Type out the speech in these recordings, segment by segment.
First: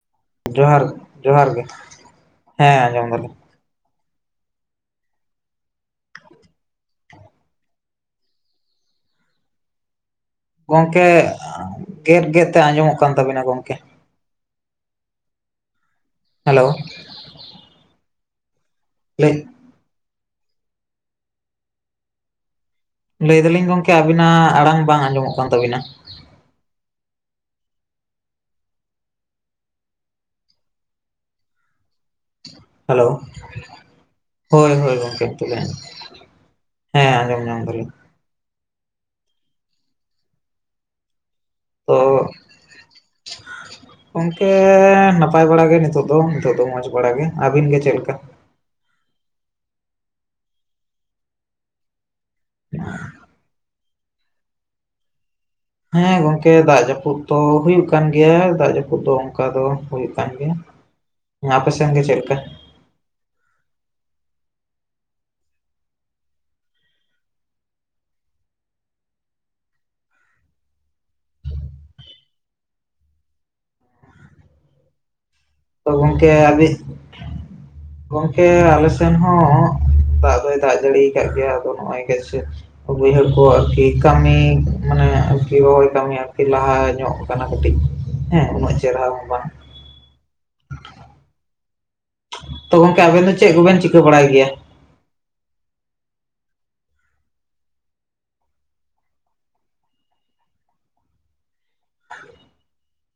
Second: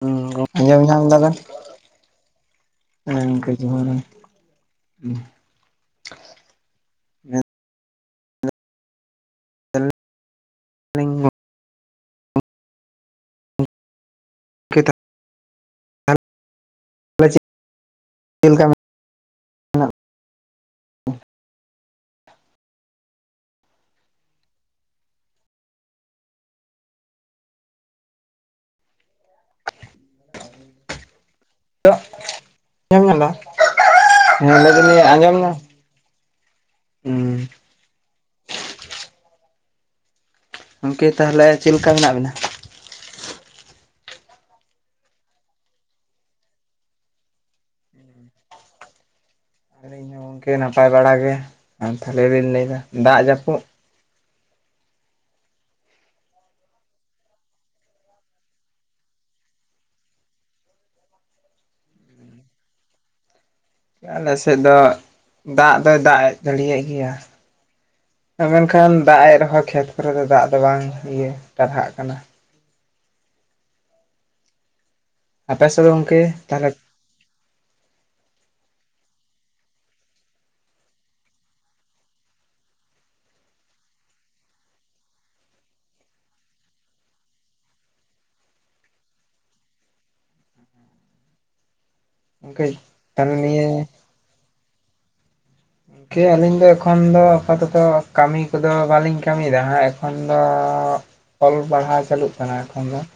ᱦᱩᱸ ᱡᱚᱦᱟᱨ ᱟᱸᱡᱚᱢ ᱧᱟᱢ ᱮᱫᱟ ᱵᱮᱱ ᱡᱚᱦᱟᱨ ᱜᱮ ᱦᱮᱸ ᱟᱸᱡᱚᱢ ᱫᱟᱞᱤᱧ [inaudible] ᱡᱚᱦᱟᱨ [inaudible] ᱜᱚᱢᱠᱮ ᱜᱮᱫ ᱜᱮᱫ ᱛᱮ ᱟᱸᱡᱚᱢᱚᱜ ᱠᱟᱱ ᱛᱟᱵᱤᱱᱟ ᱜᱚᱝᱠᱮ ᱾ ᱠᱮᱛᱟᱜ ᱦᱮᱞᱳ ᱾ [unintelligible] ᱪᱮᱫ [inaudible] ᱪᱮᱫ ᱞᱮᱠᱟ ᱢᱮᱱᱟᱜ [inaudible] ᱵᱤᱱᱟ? ᱞᱟᱹᱭ ᱮᱫᱟᱞᱤᱧ ᱜᱚᱝᱠᱮ ᱟᱹᱵᱤᱱᱟᱜ ᱟᱲᱟᱝ ᱵᱟᱝ ᱟᱸᱡᱚᱢᱚᱜ ᱠᱟᱱ ᱛᱟᱹᱵᱤᱱᱟ ᱾ ᱟᱸᱡᱚᱢ ᱦᱮᱞᱳ ᱾ ᱧᱟᱢ ᱫᱟ ᱦᱮᱸ [inaudible] ᱦᱳᱭ ᱞᱟᱹᱭ ᱦᱳᱭ ᱫᱟᱞᱤᱧ ᱜᱚᱝᱠᱮ ᱟᱸᱡᱚᱢ ᱱᱤᱛᱚᱜ ᱧᱟᱢ ᱜᱮ ᱟᱸᱡᱚᱢ [inaudible] ᱦᱮᱸ ᱦᱩᱸ ᱟᱸᱡᱚᱢ ᱧᱟᱢ ᱮᱫᱟᱞᱤᱧ ᱾ ᱜᱚᱢᱠᱮ ᱛᱟᱦᱚᱞᱮ ᱪᱮᱫ ᱞᱮᱠᱟ ᱛᱚ [inaudible] ᱢᱮᱱᱟᱜ ᱵᱤᱱᱟ? ᱜᱚᱝᱠᱮ ᱱᱟᱯᱟᱭ ᱵᱟᱲᱟ ᱜᱮ ᱱᱤᱛᱚᱜ ᱫᱚ ᱱᱤᱛᱚᱜ ᱫᱚ ᱢᱚᱡᱽ ᱵᱟᱲᱟ ᱜᱮ, ᱟᱹᱵᱤᱱ ᱜᱮ ᱪᱮᱫ ᱞᱮᱠᱟ? ᱟᱹᱞᱤᱧ ᱜᱚᱝᱠᱮ ᱱᱟᱯᱟᱭ ᱵᱟᱲᱟ ᱜᱮ ᱾ ᱟᱨ ᱛᱟᱦᱚᱞᱮ ᱞᱤᱧ ᱞᱟᱹᱭ ᱮᱫᱟ ᱫᱟᱜ ᱡᱟᱹᱯᱩᱫ ᱦᱮᱸ ᱜᱚᱝᱠᱮ ᱫᱟᱜ ᱡᱟᱹᱯᱩᱫ ᱫᱚ ᱦᱩᱭᱩᱜ ᱠᱟᱱ ᱜᱮᱭᱟ, ᱫᱟᱜ ᱡᱟᱹᱯᱩᱫ ᱫᱚ ᱚᱱᱠᱟ ᱫᱚ ᱦᱩᱭᱩᱜ ᱠᱟᱱ ᱜᱮᱭᱟ ᱾ ᱟᱯᱮ ᱥᱮᱱ ᱜᱮ ᱪᱮᱫ ᱞᱮᱠᱟ? ᱟᱞᱮ ᱥᱮᱫ ᱫᱚ ᱫᱟᱜ ᱫᱚᱭ ᱫᱟᱜ ᱮ ᱡᱟᱹᱲᱤᱭᱮᱜ ᱜᱮᱭᱟ ᱾ ᱢᱮᱱᱠᱷᱟᱱ ᱫᱟᱜ ᱮᱜ ᱨᱮᱦᱚᱸ ᱠᱷᱮᱛ ᱠᱚᱨᱮ ᱫᱚ ᱫᱟᱜ ᱫᱚ ᱵᱟᱝ ᱤᱭᱟᱹ ᱴᱟᱨᱦᱟᱜ ᱠᱟᱱᱟ ᱾ ᱟᱯᱮ ᱥᱮᱫ ᱫᱚ ᱛᱚ ᱜᱚᱝᱠᱮ ᱜᱚᱢᱠᱮ ᱛᱟᱦᱚᱞᱮ ᱟᱹᱵᱤ [inaudible] ᱜᱚᱝᱠᱮ ᱟᱞᱮ ᱥᱮᱱ ᱦᱚᱸ ᱫᱟᱜ ᱫᱚᱭ ᱫᱟᱜ ᱡᱟᱹᱲᱤᱭᱟᱠᱟᱫ ᱜᱮᱭᱟ ᱟᱫᱚ ᱱᱚᱸᱜ-ᱚᱭ ᱠᱟᱹᱡ ᱠᱟᱹᱡ ᱾ ᱵᱟᱹᱭᱦᱟᱹᱲ ᱠᱚ ᱟᱨᱠᱤ ᱠᱟᱹᱢᱤ ᱢᱟᱱᱮ ᱟᱨᱠᱤ ᱨᱚᱦᱚᱭ ᱠᱟᱹᱢᱤ ᱟᱨᱠᱤ ᱞᱟᱦᱟ ᱧᱚᱜ ᱟᱠᱟᱱᱟ ᱠᱟᱹᱴᱤᱡ ᱦᱮᱸ ᱩᱱᱟᱹᱜ ᱪᱮᱨᱦᱟ ᱦᱚᱸ ᱵᱟᱝ ᱾ [inaudible] ᱛᱚ ᱜᱚᱝᱠᱮ ᱟᱵᱮᱱ ᱫᱚ ᱛᱟᱦᱚᱞᱮ ᱪᱮᱫ ᱱᱤᱭᱟᱹ ᱠᱚᱵᱮᱱ ᱪᱤᱠᱟᱹ ᱵᱟᱲᱟᱭ ᱜᱮᱭᱟ? ᱠᱮ ᱟᱹᱞᱤᱧ ᱫᱚ ᱮᱠᱷᱚᱱ ᱫᱚ ᱟᱯᱟᱛᱚᱛᱚ ᱠᱟᱹᱢᱤ ᱠᱚᱫᱚ ᱵᱟᱹᱞᱤᱧ ᱠᱟᱹᱢᱤᱭᱮᱫᱟ ᱦᱟᱸᱜ ᱮᱠᱷᱚᱱ ᱫᱚ ᱚᱞ ᱯᱟᱲᱦᱟᱣ ᱪᱟᱹᱞᱩᱜ ᱠᱟᱱᱟ ᱮᱠᱷᱚᱱ ᱫᱚ ᱾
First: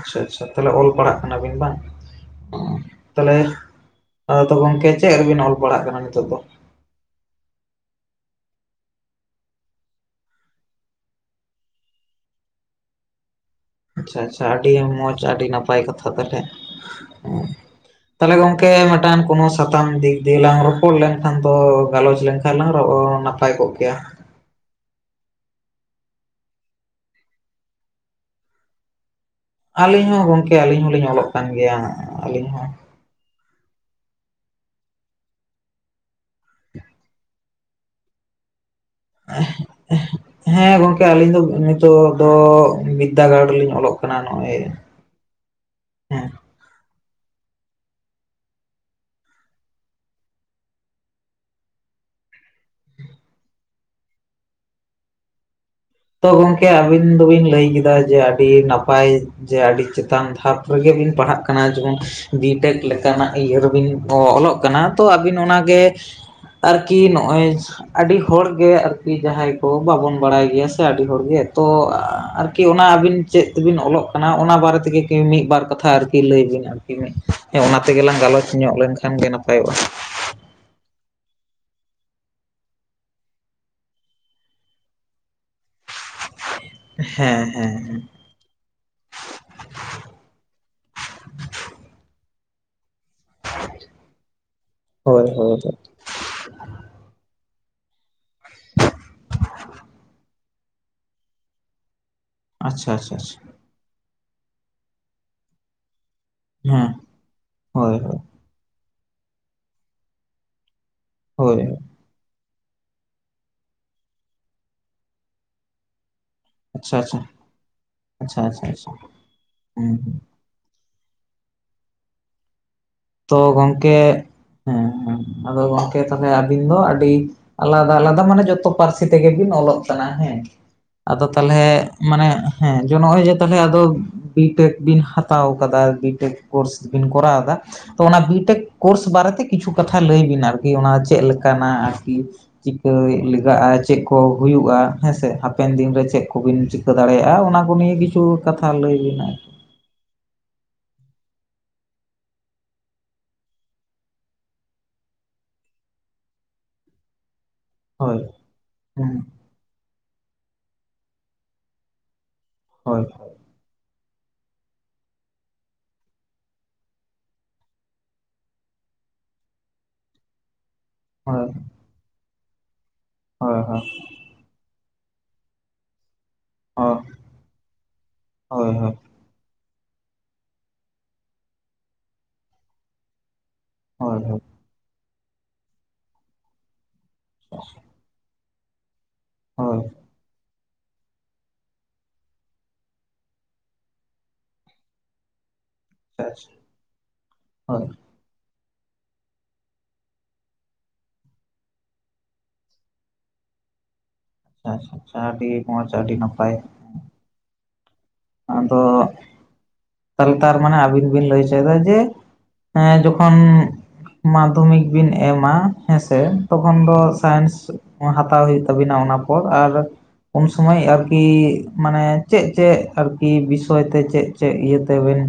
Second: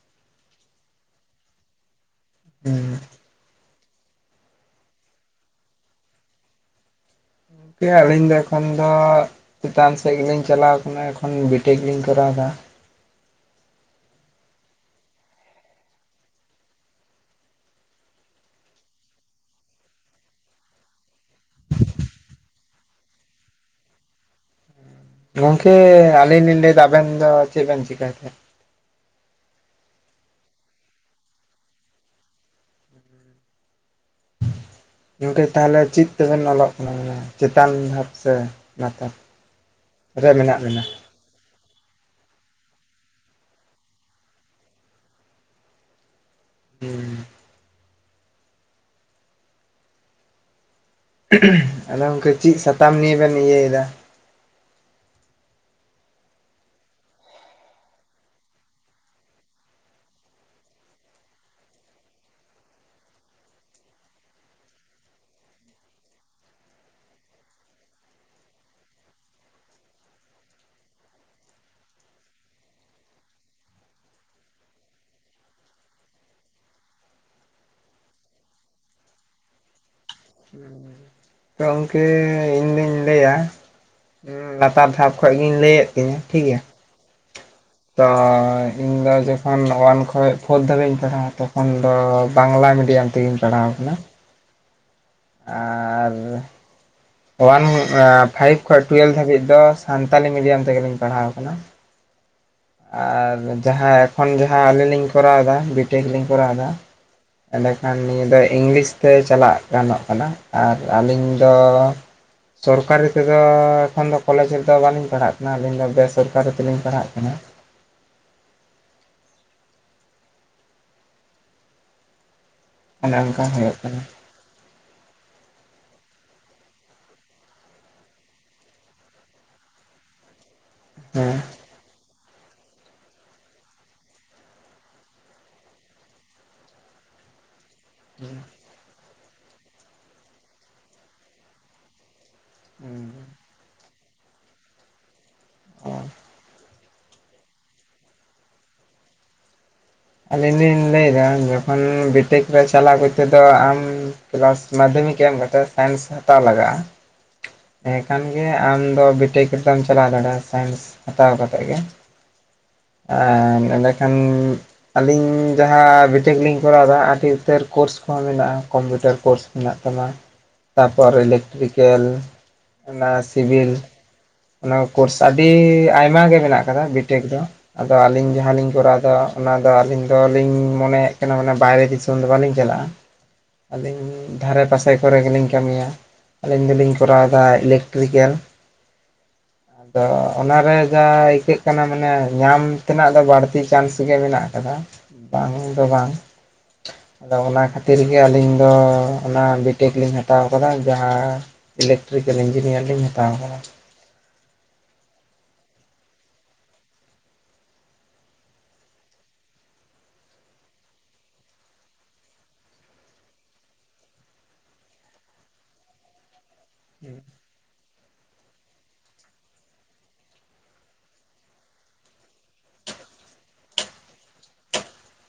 ᱟᱪᱪᱷᱟ ᱟᱪᱪᱷᱟ ᱛᱟᱦᱞᱮ ᱚᱞ ᱯᱟᱲᱦᱟᱜ ᱠᱟᱱᱟᱵᱤᱱ ᱵᱟᱝ ᱾ ᱦᱩᱸ [inaudible] ᱛᱟᱦᱞᱮ ᱟᱫᱚ ᱜᱚᱝᱠᱮ ᱪᱮᱫ ᱨᱮᱵᱤᱱ ᱚᱞ ᱯᱟᱲᱟᱜ ᱠᱟᱱᱟ ᱱᱤᱛᱚᱜ ᱫᱚ? ᱜᱚᱢᱠ ᱟᱹᱞᱤᱧ ᱫᱚ ᱮᱠᱷᱚᱱ ᱫᱚ ᱪᱮᱛᱟᱱ ᱥᱮᱫ ᱜᱮᱞᱤᱧ ᱪᱟᱞᱟᱣ ᱠᱟᱱᱟ ᱮᱠᱷᱚᱱ ᱵᱤᱴᱮᱠ ᱞᱤᱧ ᱠᱚᱨᱟᱣ ᱮᱫᱟ ᱾ ᱟᱪᱪᱷᱟ ᱟᱪᱪᱷᱟ ᱟᱹᱰᱤ ᱢᱚᱸᱡᱽ ᱟᱹᱰᱤ ᱱᱟᱯᱟᱭ ᱠᱟᱛᱷᱟ ᱛᱟᱦᱚᱞᱮ, [inaudible] ᱦᱮᱸ ᱾ ᱛᱟᱦᱚᱞᱮ ᱜᱚᱝᱠᱮ ᱢᱤᱫᱴᱟᱝ ᱠᱳᱱᱳ ᱥᱟᱛᱟᱢ ᱫᱤᱠ ᱫᱤᱭᱮ ᱞᱟᱝ ᱨᱚᱯᱚᱲ ᱞᱮᱱᱠᱷᱟᱱ ᱫᱚ ᱜᱟᱞᱚᱪ ᱞᱮᱱ ᱠᱷᱟᱜ ᱞᱟᱝ ᱨᱚᱜ ᱦᱚᱸ ᱱᱟᱯᱟᱭ ᱠᱚᱜ ᱠᱮᱭᱟ ᱾ ᱜᱚᱝᱠᱮ ᱟᱹᱞᱤᱧ ᱞᱤᱧ ᱞᱟᱹᱭᱮᱫᱟ ᱟᱵᱮᱱ ᱫᱚ ᱪᱮᱫ ᱵᱮᱱ ᱪᱤᱠᱟᱭ ᱛᱮ? ᱟᱹᱞᱤᱧ ᱦᱚᱸ ᱜᱚᱝᱠᱮ ᱟᱹᱞᱤᱧ ᱦᱚᱞᱤᱧ ᱚᱞᱚᱜ ᱠᱟᱱ ᱜᱮᱭᱟ ᱟᱹᱞᱤᱧ ᱦᱚᱸ ᱾ ᱜᱚᱢᱠᱮ ᱛᱟᱦᱚᱞᱮ ᱪᱮᱫ ᱛᱮᱵᱮᱱ ᱚᱞᱚᱜ ᱠᱟᱱᱟ? ᱪᱮᱛᱟᱱ ᱫᱷᱟᱵ ᱥᱮ ᱞᱟᱛᱟᱨ ᱨᱮ [inaudible] ᱢᱮᱱᱟᱜ ᱦᱮᱸ ᱵᱮᱱᱟ ᱜᱚᱝᱠᱮ ᱟᱹᱞᱤᱧ ᱫᱚ ᱱᱤᱛᱚᱜ ᱫᱚ ᱵᱤᱫᱽᱫᱟᱹᱜᱟᱲ ᱨᱮᱞᱤᱧ ᱚᱞᱚᱜ ᱠᱟᱱᱟ ᱱᱚᱜ-ᱚᱭ ᱾ ᱦᱮᱸ ᱾ [inaudible] ᱟᱫᱚ ᱜᱚᱢᱠᱮ ᱪᱮᱫ ᱥᱟᱛᱟᱢ ᱱᱤᱭᱮ ᱵᱮᱱ ᱤᱭᱟᱹᱭ ᱮᱫᱟ? ᱛᱚ ᱜᱚᱢᱠᱮ ᱟᱵᱤᱱ ᱫᱚᱵᱤᱱ ᱞᱟᱹᱭ ᱠᱮᱫᱟ ᱡᱮ ᱟᱹᱰᱤ ᱱᱟᱯᱟᱭ ᱡᱮ ᱟᱹᱰᱤ ᱪᱮᱛᱟᱱ ᱫᱷᱟᱯ ᱨᱮᱜᱮ ᱵᱤᱱ ᱯᱟᱲᱦᱟᱜ ᱠᱟᱱᱟ ᱾ ᱡᱮᱢᱚᱱ ᱵᱤ ᱴᱮᱠ ᱞᱮᱠᱟᱱᱟᱜ ᱤᱭᱟᱹ ᱨᱮᱵᱤᱱ ᱚ ᱚᱞᱚᱜ ᱠᱟᱱᱟ ᱛᱚ ᱟᱹᱵᱤᱱ ᱚᱱᱟᱜᱮ ᱟᱨᱠᱤ ᱱᱚᱜᱼᱚᱭ ᱟᱹᱰᱤ ᱦᱚᱲᱜᱮ ᱟᱨᱠᱤ ᱡᱟᱦᱟᱸᱭ ᱠᱚ ᱵᱟᱵᱚᱱ ᱵᱟᱲᱟᱭ ᱜᱮᱭᱟ ᱛᱚ ᱟᱹᱰᱤ ᱦᱚᱲᱜᱮ ᱛᱚ ᱟᱨᱠᱤ ᱚᱱᱟ ᱟᱹᱵᱤᱱ ᱪᱮᱫ ᱛᱮᱵᱤᱱ ᱚᱞᱚᱜ ᱠᱟᱱᱟ ᱚᱱᱟ ᱵᱟᱨᱮ ᱛᱮᱜᱮ ᱢᱤᱫ ᱵᱟᱨ ᱠᱟᱛᱷᱟ ᱠᱤ ᱞᱟᱹᱭ ᱵᱤᱱ ᱟᱨᱠᱤᱮ [inaudible] ᱦᱮᱸ ᱚᱱᱟ ᱛᱮᱜᱮᱞᱟᱝ ᱜᱟᱞᱚᱪ ᱧᱚᱜ ᱞᱮᱱᱠᱷᱟᱱ ᱜᱮ ᱱᱟᱯᱟᱭᱚᱜᱼᱟ᱾ [inaudible] ᱛᱚ ᱜᱚᱝᱠᱮ ᱤᱧᱫᱩᱧ ᱞᱟᱹᱭᱟ ᱩᱸ ᱞᱟᱛᱟᱨ ᱫᱷᱟᱯ ᱠᱷᱚᱡ ᱜᱤᱧ ᱞᱟᱹᱭᱮᱫ ᱛᱤᱧᱟᱹ ᱴᱷᱤᱠᱜᱮᱭᱟ᱾ ᱦᱮᱸ᱾ ᱦᱮᱸ ᱦᱮᱸ ᱛᱚᱭ ᱤᱧ ᱫᱚ ᱡᱚᱠᱷᱚᱱ ᱚᱣᱟᱱ ᱠᱷᱚᱱ ᱯᱷᱳᱨ ᱫᱷᱟᱹᱵᱤᱡ ᱤᱧ ᱯᱟᱲᱦᱟᱜᱣᱟ ᱛᱚᱠᱷᱚᱱ ᱫᱚ ᱵᱟᱝᱞᱟ ᱢᱤᱰᱤᱭᱟᱢ ᱛᱮᱜᱮᱧ ᱯᱟᱲᱦᱟᱣ ᱠᱟᱱᱟ, ᱦᱳᱭ ᱦᱳᱭ᱾ ᱳᱣᱟᱱ ᱯᱷᱟᱭᱤᱵᱽ ᱠᱷᱚᱡ ᱴᱩᱭᱮᱞ ᱫᱷᱟᱹᱵᱤᱡ ᱫᱚ ᱥᱟᱱᱛᱟᱞᱤ ᱢᱤᱰᱤᱭᱟᱢ ᱛᱮᱜᱮᱞᱤᱧ ᱯᱟᱲᱦᱟᱣ ᱠᱟᱱᱟ᱾ ᱟᱪᱪᱷᱟ ᱟᱪᱪᱷᱟ ᱟᱪᱪᱷᱟ ᱟᱨ ᱡᱟᱦᱟᱸ ᱮᱠᱷᱚᱱ ᱡᱟᱦᱟᱸ ᱟᱹᱞᱤᱧ ᱞᱤᱧ ᱠᱚᱨᱟᱣ ᱫᱟ ᱵᱤ ᱴᱮᱠᱞᱤᱧ ᱠᱚᱨᱟᱣ ᱫᱟ ᱦᱮᱸ ᱦᱳᱭ ᱮᱸᱰᱮᱠᱷᱟᱱ ᱦᱳᱭ ᱱᱤᱭᱟᱹ ᱫᱚ ᱤᱝᱞᱤᱥ ᱛᱮ ᱪᱟᱞᱟᱜ ᱜᱟᱱᱚᱜ ᱠᱟᱱᱟ ᱾ ᱟᱨ ᱟᱹᱞᱤᱧ ᱫᱚ ᱦᱳᱭ ᱥᱚᱨᱠᱟᱨᱤ ᱛᱮᱫᱚ ᱮᱠᱷᱚᱱ ᱫᱚ ᱠᱚᱞᱮᱡᱽ ᱨᱮᱫᱚ ᱵᱟᱹᱞᱤᱧ ᱯᱟᱲᱦᱟᱜ ᱠᱟᱱᱟ, ᱟᱹᱞᱤᱧ ᱫᱚ ᱵᱮ ᱥᱚᱨᱠᱟᱨᱤ ᱛᱮᱞᱤᱧ ᱟᱪᱪᱷᱟ ᱯᱟᱲᱦᱟᱜ ᱟᱪᱪᱷᱟ ᱠᱟᱱᱟ ᱾ ᱟᱪᱪᱷᱟ ᱟᱪᱪᱷᱟ ᱟᱪᱪᱷᱟ ᱦᱩᱸ ᱦᱩᱸ᱾ ᱚᱱᱮ ᱛᱚ ᱚᱱᱠᱟ ᱦᱩᱭᱩᱜ ᱜᱚᱢᱠᱮ ᱠᱟᱱᱟ ᱦᱮᱸ ᱦᱮᱸ ᱟᱫᱚ ᱜᱚᱢᱠᱮ ᱛᱟᱦᱚᱞᱮ ᱟᱹᱵᱤᱱ ᱫᱚ ᱟᱹᱰᱤ ᱟᱞᱟᱫᱟ ᱟᱞᱟᱫᱟ ᱢᱟᱱᱮ ᱡᱚᱛᱚ ᱯᱟᱹᱨᱥᱤ ᱛᱮᱜᱮ ᱵᱤᱱ ᱚᱞᱚᱜ ᱠᱟᱱᱟ ᱦᱮᱸ ᱟᱫᱚ ᱦᱮᱸ ᱛᱟᱦᱚᱞᱮ ᱢᱟᱱᱮ ᱦᱮᱸ ᱡᱚᱱᱚᱜ ᱦᱩᱭᱩᱜᱼᱟ ᱛᱟᱦᱚᱞᱮ ᱟᱫᱚ ᱵᱤᱴᱮᱠ ᱵᱤᱱ ᱦᱟᱛᱟᱣ ᱠᱟᱫᱟ ᱵᱤᱴᱮᱠ ᱠᱳᱨᱥ ᱵᱤᱱ ᱠᱚᱨᱟᱣ ᱫᱟ, ᱛᱚ ᱚᱱᱟ ᱵᱤᱴᱮᱠ ᱠᱳᱨᱥ ᱵᱟᱨᱮᱛᱮ ᱠᱤᱪᱷᱩ ᱠᱟᱛᱷᱟ ᱞᱟᱹᱭ ᱵᱤᱱ ᱟᱨᱠᱤ ᱚᱱᱟ ᱪᱮᱫ ᱞᱮᱠᱟᱱᱟᱜ ᱟᱨᱠᱤ᱾ ᱦᱩᱸ ᱪᱤᱠᱟᱹᱭ ᱞᱮᱜᱟᱜᱼᱟ ᱪᱮᱫ ᱠᱚ ᱦᱩᱭᱩᱜᱼᱟ ᱦᱮᱸᱥᱮ ᱦᱟᱯᱮᱱ ᱫᱤᱱ ᱚ ᱨᱮ ᱪᱮᱫ ᱠᱚᱵᱤᱱ ᱪᱤ ᱠᱟᱹ ᱫᱟᱲᱮᱭᱟᱜᱼᱟ ᱚᱱᱟ ᱠᱚ ᱱᱤᱭᱮ ᱠᱤᱪᱷᱩ ᱠᱟᱛᱷᱟ ᱞᱟᱹᱭᱵᱤᱱ᱾ ᱟᱹᱞᱤᱧ ᱞᱤᱧ ᱞᱟᱹᱭᱫᱟ ᱡᱚᱠᱷᱚᱱ ᱵᱤᱴᱤᱠ ᱨᱮ ᱪᱟᱞᱟᱜᱣ ᱠᱚᱛᱮᱫᱚ ᱟᱢ ᱠᱮᱞᱟᱥ ᱢᱟᱫᱽᱫᱷᱚᱢᱤᱠ ᱮᱢ ᱠᱟᱛᱮᱫ ᱥᱟᱭᱮᱱᱥ ᱦᱟᱛᱟᱣ ᱞᱟᱜᱟᱜᱼᱟ, ᱦᱳᱭ ᱮᱸᱠᱷᱟᱱᱜᱮ ᱟᱢᱫᱚ ᱦᱩᱸ ᱵᱤᱴᱮᱠ ᱨᱮᱫᱚᱢ ᱪᱟᱞᱟᱣ ᱫᱟᱲᱮᱭᱟᱜᱼᱟ ᱥᱟᱭᱮᱱᱥ ᱦᱟᱛᱟᱣ ᱠᱟᱛᱮᱫ ᱜᱮ᱾ ᱦᱳᱭ᱾ ᱟᱨ ᱮᱸᱰᱮᱠᱷᱟᱱ ᱟᱞᱤᱧ ᱡᱟᱦᱟᱸ ᱵᱤᱴᱮᱠ ᱞᱤᱧ ᱠᱚᱨᱟᱣ ᱫᱟ ᱟᱹᱰᱤ ᱩᱛᱟᱹᱨ ᱠᱳᱨᱥ ᱠᱚᱦᱚᱸ ᱢᱮᱱᱟᱜᱼᱟ ᱠᱚᱢᱯᱤᱭᱩᱴᱟᱨ ᱠᱳᱨᱥ ᱢᱮᱱᱟᱜ ᱛᱟᱢᱟ, [unintelligible] ᱛᱟᱯᱚᱨ ᱦᱳᱭ ᱤᱞᱮᱠᱴᱨᱤᱠᱮᱞ ᱚᱱᱟ ᱦᱳᱭ ᱦᱳᱭ ᱥᱤᱵᱤᱞ ᱦᱳᱭ ᱚᱱᱟ ᱠᱳᱨᱥ ᱟᱹᱰᱤ ᱟᱭᱢᱟ ᱜᱮ ᱢᱮᱱᱟᱜ ᱠᱟᱫᱟ ᱵᱤᱴᱮᱠ ᱫᱚ ᱟᱫᱚ ᱟᱹᱞᱤᱧ ᱡᱟᱦᱟᱸᱞᱤᱧ ᱦᱳᱭ ᱠᱚᱨᱟᱣ ᱫᱟ ᱚᱱᱟᱫᱚ ᱟᱹᱞᱤᱧ ᱫᱚᱞᱤᱧ ᱢᱚᱱᱮᱭᱮᱜ ᱠᱟᱱᱟ ᱢᱟᱱᱮ ᱵᱟᱭᱨᱮ ᱫᱤᱥᱚᱢ ᱫᱚ ᱵᱟᱞᱤᱧ ᱪᱟᱞᱟᱜᱼᱟ, ᱦᱳᱭ ᱟᱹᱞᱤᱧ ᱦᱳᱭ ᱫᱷᱟᱨᱮ ᱯᱟᱥᱮ ᱠᱚᱨᱮ ᱜᱮᱞᱤᱧ ᱠᱟᱹᱢᱤᱭᱟ ᱟᱹᱞᱤᱧ ᱫᱚᱞᱤᱧ ᱠᱚᱨᱟᱣ ᱟ ᱤᱞᱮᱠᱴᱨᱤᱠᱮᱞ ᱦᱳᱭ ᱟᱫᱚ ᱚᱱᱟᱨᱮ ᱡᱟ ᱟᱹᱭᱠᱟᱹᱜ ᱠᱟᱱᱟ ᱢᱟᱱᱮ ᱧᱟᱢ ᱛᱮᱱᱟᱜ ᱫᱚ ᱵᱟᱹᱲᱛᱤ ᱪᱟᱱᱥ ᱜᱮ ᱢᱮᱱᱟᱜ ᱠᱟᱫᱟ᱾ ᱵᱟᱝ ᱫᱚ ᱵᱟᱝ ᱟᱪᱪᱷᱟ ᱟᱪᱪᱷᱟ ᱟᱫᱚ ᱚᱱᱟ ᱦᱳᱭ ᱠᱷᱟᱹᱛᱤᱨ ᱜᱮ ᱟᱹᱞᱤᱧ ᱫᱚ ᱚᱱᱟ ᱵᱤᱴᱮᱠ ᱞᱤᱧ ᱦᱟᱛᱟᱣ ᱠᱟᱫᱟ ᱡᱟᱦᱟᱸ ᱤᱞᱮᱠ ᱴᱨᱤᱠᱮᱞ ᱤᱧᱡᱤᱱᱤᱭᱟᱨ ᱞᱤᱧ ᱦᱟᱛᱟᱣ ᱠᱟᱫᱟ᱾ ᱟᱪᱪᱷᱟ ᱟᱪᱪᱷᱟ ᱟᱹᱰᱤ ᱢᱚᱡᱽ ᱟᱹᱰᱤ ᱱᱟᱯᱟᱭ᱾ ᱟᱫᱚ ᱛᱚ ᱛᱟᱨ ᱢᱟᱱᱮ ᱟᱹᱵᱤᱱ ᱵᱤᱱ ᱞᱟᱹᱭ ᱦᱚᱪᱚᱭᱫᱟ ᱡᱮ ᱦᱮᱸ ᱡᱚᱠᱷᱚᱱ ᱢᱟᱫᱽᱫᱷᱚᱢᱤᱠ ᱵᱤᱱ ᱮᱢᱟ ᱦᱮᱸᱥᱮ ᱛᱚᱠᱷᱚᱱ ᱫᱚ ᱥᱟᱭᱮᱱᱥ ᱦᱟᱛᱟᱣ ᱦᱩᱭᱩᱜ ᱛᱟᱵᱤᱱᱟ ᱚᱱᱟ ᱯᱚᱨ ᱟᱨ ᱩᱱ ᱥᱩᱢᱟᱹᱭ ᱟᱨᱠᱤ ᱢᱟᱱᱮ ᱪᱮᱫ ᱪᱮᱫ ᱟᱨᱠᱤ ᱵᱤᱥᱚᱭ ᱛᱮ ᱪᱮᱫ ᱪᱮᱫ ᱤᱭᱟᱹ ᱛᱟᱵᱮᱱ,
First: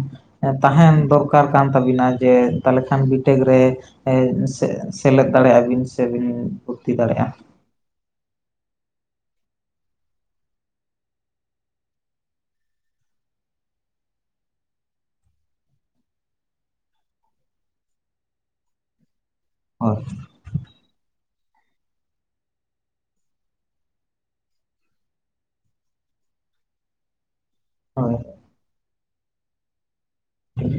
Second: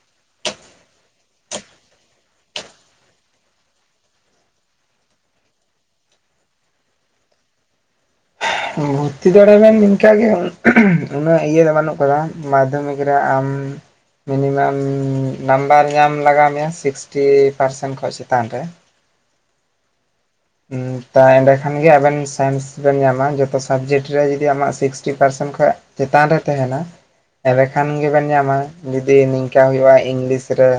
ᱛᱟᱦᱮᱱ ᱫᱚᱨᱠᱟᱨ ᱠᱟᱱ ᱛᱟᱵᱤᱱᱟ ᱡᱮ ᱛᱟᱦᱚᱞᱮ ᱠᱷᱟᱱ ᱵᱤᱴᱮᱠ ᱨᱮ ᱮ ᱥᱮ ᱥᱮᱞᱮᱫ ᱫᱟᱲᱮᱜ ᱟᱵᱤᱱ ᱥᱮᱵᱤᱱ ᱵᱷᱩᱛᱛᱤ ᱫᱟᱲᱮᱜ-ᱟ, ᱵᱷᱩᱨᱛᱤ ᱫᱟᱲᱮᱭᱟᱢ ᱱᱤᱝᱠᱟᱜᱮ ᱩᱱᱟᱹᱜ ᱤᱭᱟᱹ ᱫᱚ ᱵᱟᱹᱱᱩᱜ ᱠᱟᱫᱟ ᱢᱟᱫᱽᱫᱷᱚᱢᱤᱠ ᱨᱮ ᱟᱢ ᱢᱤᱱᱤᱢᱟᱢ ᱱᱟᱢᱵᱟᱨ ᱧᱟᱢ ᱞᱟᱜᱟᱣ ᱢᱮᱭᱟ ᱥᱤᱠᱥᱴᱤ ᱯᱟᱨᱥᱮᱱ ᱠᱷᱚᱱ ᱪᱮᱛᱟᱱ ᱨᱮ, ᱚᱭ ᱦᱩᱸ ᱛᱟ ᱮᱸᱰᱮᱠᱷᱟᱱ ᱜᱮ ᱟᱵᱮᱱ ᱥᱟᱭᱮᱱᱥ ᱵᱮᱱ ᱧᱟᱢᱟ ᱡᱚᱛᱚ ᱥᱟᱵᱡᱮᱠᱴ ᱨᱮ ᱡᱚᱫᱤ ᱟᱢᱟᱜ ᱥᱤᱠᱥᱴᱤ ᱯᱟᱨᱥᱮᱱ ᱠᱷᱚᱡ ᱪᱮᱛᱟᱱ ᱨᱮ ᱛᱮᱦᱮᱱᱟ ᱮᱸᱰᱮ ᱠᱷᱟᱱ ᱦᱳᱭ ᱜᱮᱵᱮᱱ ᱧᱟᱢᱟ ᱡᱩᱫᱤ ᱱᱤᱝᱠᱟ ᱦᱩᱭᱩᱜ-ᱟ ᱤᱝᱞᱤᱥ ᱨᱮ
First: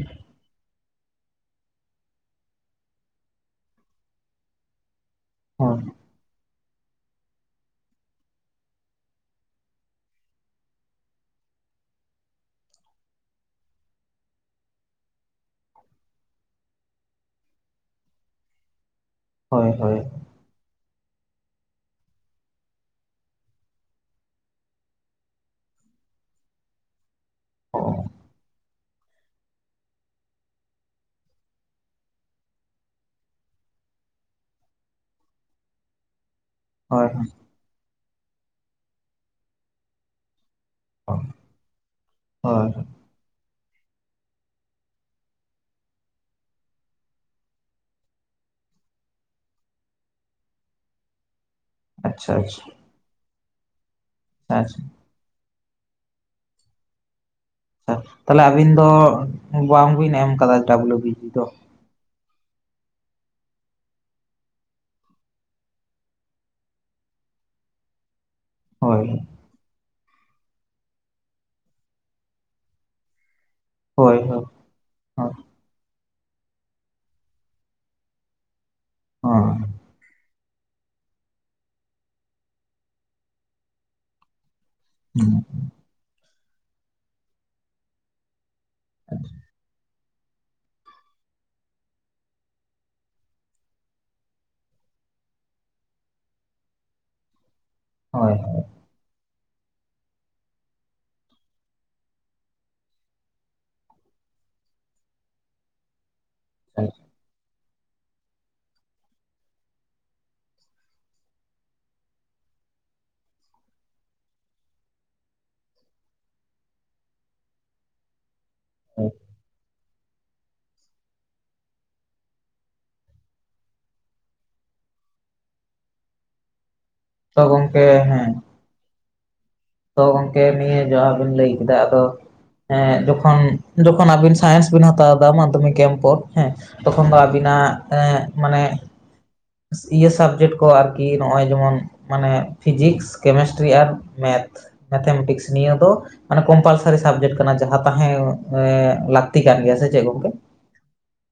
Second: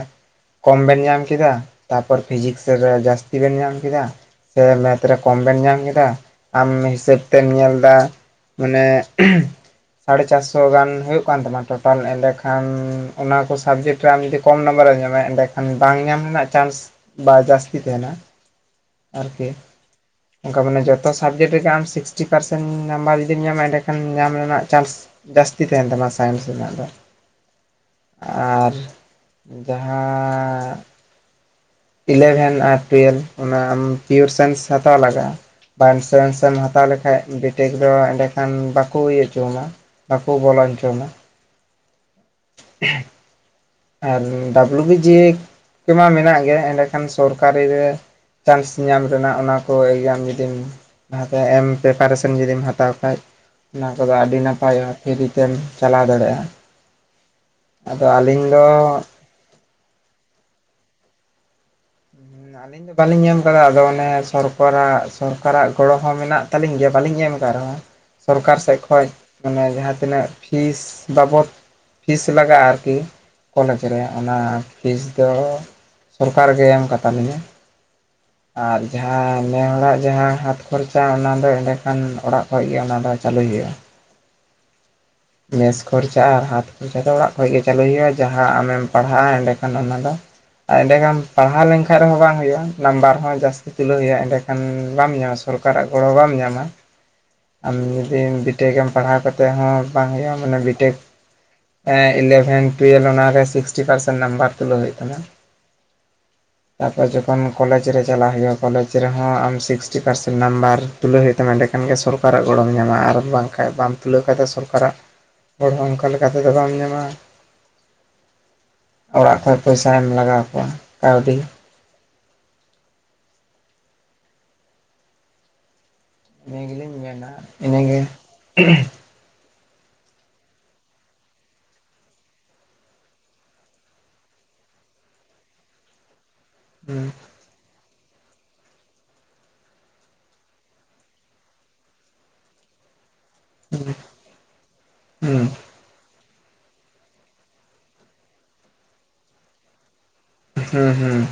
ᱠᱚᱢ ᱵᱮᱱ ᱧᱟᱢ ᱠᱮᱫᱟ ᱛᱟᱯᱚᱨ ᱯᱷᱤᱡᱤᱠᱥ ᱨᱮ ᱡᱟᱹᱥᱛᱤ ᱵᱮᱱ ᱧᱟᱢ ᱠᱮᱫᱟ, ᱥᱮ ᱢᱮᱛᱷ ᱨᱮ ᱠᱚᱢ ᱵᱮᱱ ᱧᱟᱢ ᱦᱳᱭ ᱠᱮᱫᱟ ᱟᱢ ᱦᱤᱥᱟᱹᱵ ᱛᱮᱢ ᱧᱮᱞ ᱫᱟ ᱢᱟᱱᱮ ᱥᱟᱲᱮ ᱪᱟᱨᱥᱚ ᱜᱟᱱ ᱦᱩᱭᱩᱜ ᱠᱟᱱ ᱛᱟᱢᱟ ᱴᱳᱴᱟᱞ ᱮᱰᱮᱠᱷᱟᱱ ᱚᱱᱟ ᱠᱚ ᱥᱟᱵᱽᱡᱮᱠᱴ ᱨᱮᱢ ᱡᱩᱫᱤ ᱠᱚᱢ ᱱᱟᱢᱵᱟᱨ ᱨᱮᱢ ᱧᱟᱢᱟ ᱮᱸᱰᱮᱠᱷᱟᱱ ᱵᱟᱝ ᱧᱟᱢ ᱨᱮᱱᱟᱜ ᱪᱟᱱᱥ ᱵᱟ ᱡᱟᱹᱥᱛᱤ ᱛᱟᱦᱮᱱᱟ᱾ ᱟᱨᱠᱤ ᱦᱳᱭ ᱚᱝᱠᱟ ᱢᱟᱱᱮ ᱡᱚᱛᱚ ᱥᱟᱵᱡᱮᱠᱴ ᱨᱮᱜᱮ ᱟᱢ ᱥᱤᱠᱥᱴᱤ ᱯᱟᱨᱥᱮᱱ ᱱᱟᱢᱵᱟᱨ ᱡᱩᱫᱤᱢ ᱧᱟᱢᱟ ᱮᱸᱰᱮᱠᱷᱟᱱ ᱧᱟᱢ ᱨᱮᱱᱟᱜ ᱪᱟᱱᱥ ᱡᱟᱹᱥᱛᱤ ᱛᱮᱦᱮᱱ ᱛᱟᱢᱟ ᱥᱟᱭᱮᱱᱥ ᱨᱮᱱᱟᱜ ᱫᱚ᱾ ᱟᱨ ᱡᱟᱦᱟᱸ ᱤᱞᱮᱵᱷᱮᱱ ᱟᱨ ᱴᱩᱭᱮᱞᱵᱷ ᱚᱱᱟ ᱟᱢ ᱯᱤᱭᱳᱨᱥᱮᱱᱥ ᱦᱟᱛᱟᱣ ᱞᱟᱜᱟ-ᱟ ᱵᱟ ᱤᱱᱥᱩᱨᱮᱱᱥ ᱮᱢ ᱦᱟᱛ ᱦᱟᱛᱟᱣ ᱦᱳᱭ ᱦᱳᱭ ᱞᱮᱠᱷᱟᱡ ᱵᱤᱴᱮᱠ ᱫᱚ ᱮᱸᱰᱮ ᱠᱷᱟᱱ ᱵᱟᱠᱚ ᱤᱭᱟᱹ ᱚᱪᱚᱣ ᱢᱟ ᱵᱟᱠᱚ ᱵᱚᱞᱚ ᱦᱚᱪᱚ ᱟᱢᱟ ᱦᱳᱭ [inaudible] ᱟᱨ ᱰᱟᱵᱞᱩ ᱵᱤ ᱡᱮᱠ ᱠᱚᱢᱟ ᱢᱮᱱᱟᱜ ᱜᱮ ᱮᱸᱰᱮᱠᱷᱟᱱ ᱥᱚᱨᱠᱟᱨᱤ ᱨᱮ ᱪᱟᱱᱥ ᱧᱟᱢ ᱨᱮᱱᱟᱜ ᱚᱱᱟᱠᱚ ᱮᱠᱡᱟᱢ ᱡᱩᱫᱤᱢ ᱞᱟᱦᱛᱮᱢ ᱯᱮᱯᱟᱨᱮᱥᱮᱱ ᱟᱪᱪᱷᱟ ᱡᱩᱫᱤᱢ ᱟᱪᱪᱷᱟ ᱦᱟᱛᱟᱣ ᱠᱷᱟᱡ ᱚᱱᱟ ᱠᱚᱫᱚ ᱟᱹᱰᱤ ᱟᱪᱪᱷᱟ ᱱᱟᱯᱟᱭᱚᱜ-ᱟ ᱯᱷᱨᱤ ᱛᱮᱢ ᱪᱟᱞᱟᱣ ᱫᱟᱲᱮᱜ-ᱟ᱾ ᱪᱷᱟ ᱛᱟᱦᱞᱮ ᱟᱹᱵᱤᱱ ᱫᱚ ᱵᱟᱝᱵᱤᱱ ᱮᱢ ᱠᱟᱫᱟ ᱰᱟᱵᱞᱩ ᱵᱤ ᱯᱤ ᱫᱚ? ᱟᱹᱞᱤᱧ ᱫᱚ ᱵᱟᱹᱞᱤᱧ ᱮᱢ ᱠᱟᱫᱟ ᱟᱫᱚ ᱚᱱᱮ ᱥᱚᱨᱠᱟᱨᱟᱜ ᱥᱚᱨᱠᱟᱨᱟᱜ ᱜᱚᱲᱚ ᱦᱚᱸ ᱢᱮᱱᱟᱜ ᱛᱟᱹᱞᱤᱧ ᱜᱮᱭᱟ ᱵᱟᱹᱞᱤᱧ ᱮᱢ ᱠᱟᱜ ᱨᱮᱦᱚᱸ, ᱥᱚᱨᱠᱟᱨ ᱥᱮᱜ ᱦᱳᱭ ᱠᱷᱚᱡ ᱢᱟᱱᱮ ᱡᱟᱦᱟᱸ ᱛᱤᱱᱟᱹᱜ ᱯᱷᱤᱥ ᱵᱟᱵᱚᱫ ᱯᱷᱤᱥ ᱞᱟᱜᱟ-ᱟ ᱟᱨᱠᱤ ᱠᱚᱞᱮᱡᱽ ᱨᱮ ᱦᱳᱭ ᱚᱱᱟ ᱦᱳᱭ ᱯᱷᱤᱥ ᱫᱚ ᱥᱚᱨᱠᱟᱨ ᱜᱮᱭ ᱮᱢ ᱠᱟᱛᱟ ᱞᱤᱧᱟᱹ᱾ ᱟᱨ ᱡᱟᱦᱟᱸ ᱱᱮ ᱦᱳᱭ ᱦᱚᱲᱟᱜ ᱡᱟᱦᱟᱸ ᱦᱟᱛ ᱠᱷᱚᱨᱪᱟ ᱚᱱᱟ ᱫᱚ ᱮᱸᱰᱮ ᱠᱷᱟᱱ ᱚᱲᱟᱜ ᱠᱷᱚᱡ ᱜᱮ ᱚᱱᱟ ᱫᱚ ᱪᱟᱹᱞᱩ ᱦᱩᱭᱩᱜ-ᱟ᱾ ᱦᱩᱸ ᱢᱮᱥ ᱠᱷᱚᱨᱪᱟ ᱟᱨ ᱦᱟᱛ ᱠᱷᱚᱨᱪᱟ ᱫᱚ ᱚᱲᱟᱜ ᱠᱷᱚᱡ ᱜᱮ ᱪᱟᱹᱩ ᱦᱩᱭᱩᱜ-ᱟ, ᱡᱟᱦᱟᱸ ᱟᱢᱮᱢ ᱯᱟᱲᱦᱟᱜ-ᱟ ᱮᱸᱰᱮᱠᱷᱟᱱ ᱚᱱᱟ ᱫᱚ ᱟᱨ ᱮᱸᱰᱮᱠᱷᱟᱱ ᱯᱟᱲᱦᱟᱣ ᱞᱮᱝᱠᱷᱟᱡ ᱨᱮᱦᱚᱸ ᱵᱟᱝ ᱦᱩᱭᱩᱜ-ᱟ ᱱᱟᱢᱵᱟᱨ ᱦᱚᱸ ᱡᱟᱥ ᱛᱩᱞᱟᱹᱣ ᱦᱩᱭᱩᱜ-ᱟ ᱮᱸᱰᱮᱠᱷᱟᱱ ᱵᱟᱢ ᱧᱟᱢᱟ ᱥᱚᱨᱠᱟᱨᱟᱜ ᱜᱚᱲᱚ ᱵᱟᱢ ᱧᱟᱢᱟ, ᱟᱢ ᱡᱩᱫᱤ ᱦᱳᱭ ᱵᱤᱴᱮᱠᱢ ᱯᱟᱲᱦᱟᱣ ᱠᱟᱛᱮᱜ ᱦᱚᱸ ᱵᱟᱝ ᱦᱩᱭᱩᱜ-ᱟ ᱢᱟᱱᱮ ᱵᱤᱴᱮᱠ ᱮᱸ ᱤᱞᱮᱵᱷᱮᱱ ᱴᱩᱭᱮᱞᱵᱷ ᱚᱱᱟᱨᱮ ᱥᱤᱠᱥᱴᱤ ᱯᱟᱨᱥᱮᱱᱴ ᱱᱟᱢᱵᱟᱨ ᱛᱩᱞᱟᱹᱣ ᱦᱩᱭᱩᱜ ᱛᱟᱢᱟ᱾ [inaudible] ᱛᱟᱯᱚᱨ ᱡᱚᱠᱷᱚᱱ ᱠᱚᱞᱮᱡᱽ ᱨᱮ ᱪᱟᱞᱟᱜ ᱦᱩᱭᱩᱜᱼᱟ ᱠᱚᱞᱮᱡᱽ ᱨᱮᱦᱚᱸ ᱟᱢ ᱥᱤᱠᱥᱴᱤ ᱯᱟᱨᱥᱮᱱ ᱱᱟᱢᱵᱟᱨ ᱛᱩᱞᱟᱹᱣ ᱦᱩᱭᱩᱜ ᱛᱟᱢᱟ ᱮᱸᱰᱮᱠᱷᱟᱱ ᱜᱮ ᱥᱚᱨ ᱠᱟᱨᱟᱜ ᱜᱚᱲᱚᱢ ᱧᱟᱢᱟ ᱟᱨ ᱵᱟᱝᱠᱷᱟᱡ ᱵᱟᱢ ᱛᱩᱞᱟᱹᱣ ᱠᱷᱟᱡ ᱫᱚ ᱥᱚᱨᱠᱟᱨᱟᱜ ᱦᱚᱲ ᱦᱚᱸ ᱚᱱᱠᱟ ᱞᱮᱠᱟ ᱛᱮᱫᱚ ᱵᱟᱢ ᱧᱟᱢᱟ᱾ [unintelligible] ᱚᱲᱟᱜ ᱠᱷᱚᱡ ᱯᱚᱭᱥᱟᱭ ᱮᱢ ᱞᱟᱜᱟᱣ ᱠᱚᱣᱟ, ᱠᱟᱹᱣᱰᱤ᱾ ᱤᱱᱟᱹ ᱜᱮᱞᱤᱧ ᱢᱮᱱᱟ, ᱛᱚ ᱜᱚᱝᱠᱮ ᱤᱱᱟᱹᱜᱮ᱾ ᱦᱮᱸ ᱛᱚ ᱜᱚᱢᱠᱮ ᱱᱤᱭᱟᱹ ᱡᱟᱸᱦᱟ ᱵᱤᱱ ᱞᱟᱹᱭ ᱠᱮᱫᱟ ᱟᱫᱚ ᱮᱸ ᱡᱚᱠᱷᱚᱱ ᱡᱚᱠᱷᱚᱱ ᱟᱵᱤᱱ ᱥᱟᱭᱮᱱᱥ ᱵᱤᱱ ᱦᱟᱛᱟᱣ ᱮᱫᱟ ᱢᱟᱫᱽᱫᱷᱚᱢᱤᱠ ᱮᱢ ᱯᱚᱨ ᱦᱮᱸ ᱦᱩᱸ ᱛᱚᱠᱷᱚᱱ ᱫᱚ ᱟᱹᱵᱤᱱᱟᱜ ᱮᱸ ᱢᱟᱱᱮ ᱤᱭᱟᱹ ᱥᱟᱵᱡᱮᱠᱴ ᱠᱚ ᱟᱨᱠᱤ ᱱᱚᱜᱼᱚᱭ ᱡᱮᱢᱚᱱ, ᱢᱟᱱᱮ ᱯᱷᱤᱡᱤᱠᱥ ᱠᱮᱢᱮᱥᱴᱨᱤ ᱟᱨ ᱦᱩᱸ ᱢᱮᱛᱷ, ᱢᱮᱛᱷᱮᱢᱮᱴᱤᱠᱥ ᱱᱤᱭᱟᱹ ᱫᱚ ᱢᱟᱱᱮ ᱠᱚᱢᱯᱟᱞᱥᱟᱨᱤ ᱥᱟᱵᱡᱮᱠᱴ ᱠᱟᱱᱟ ᱡᱟᱦᱟᱸ ᱛᱟᱦᱮᱸ ᱮᱻ ᱞᱟᱹᱠᱛᱤ ᱠᱟᱱ ᱜᱮᱭᱟ ᱥᱮ ᱪᱮᱫ ᱜᱚᱢᱠᱮ? ᱦᱩᱸ ᱦᱩᱸ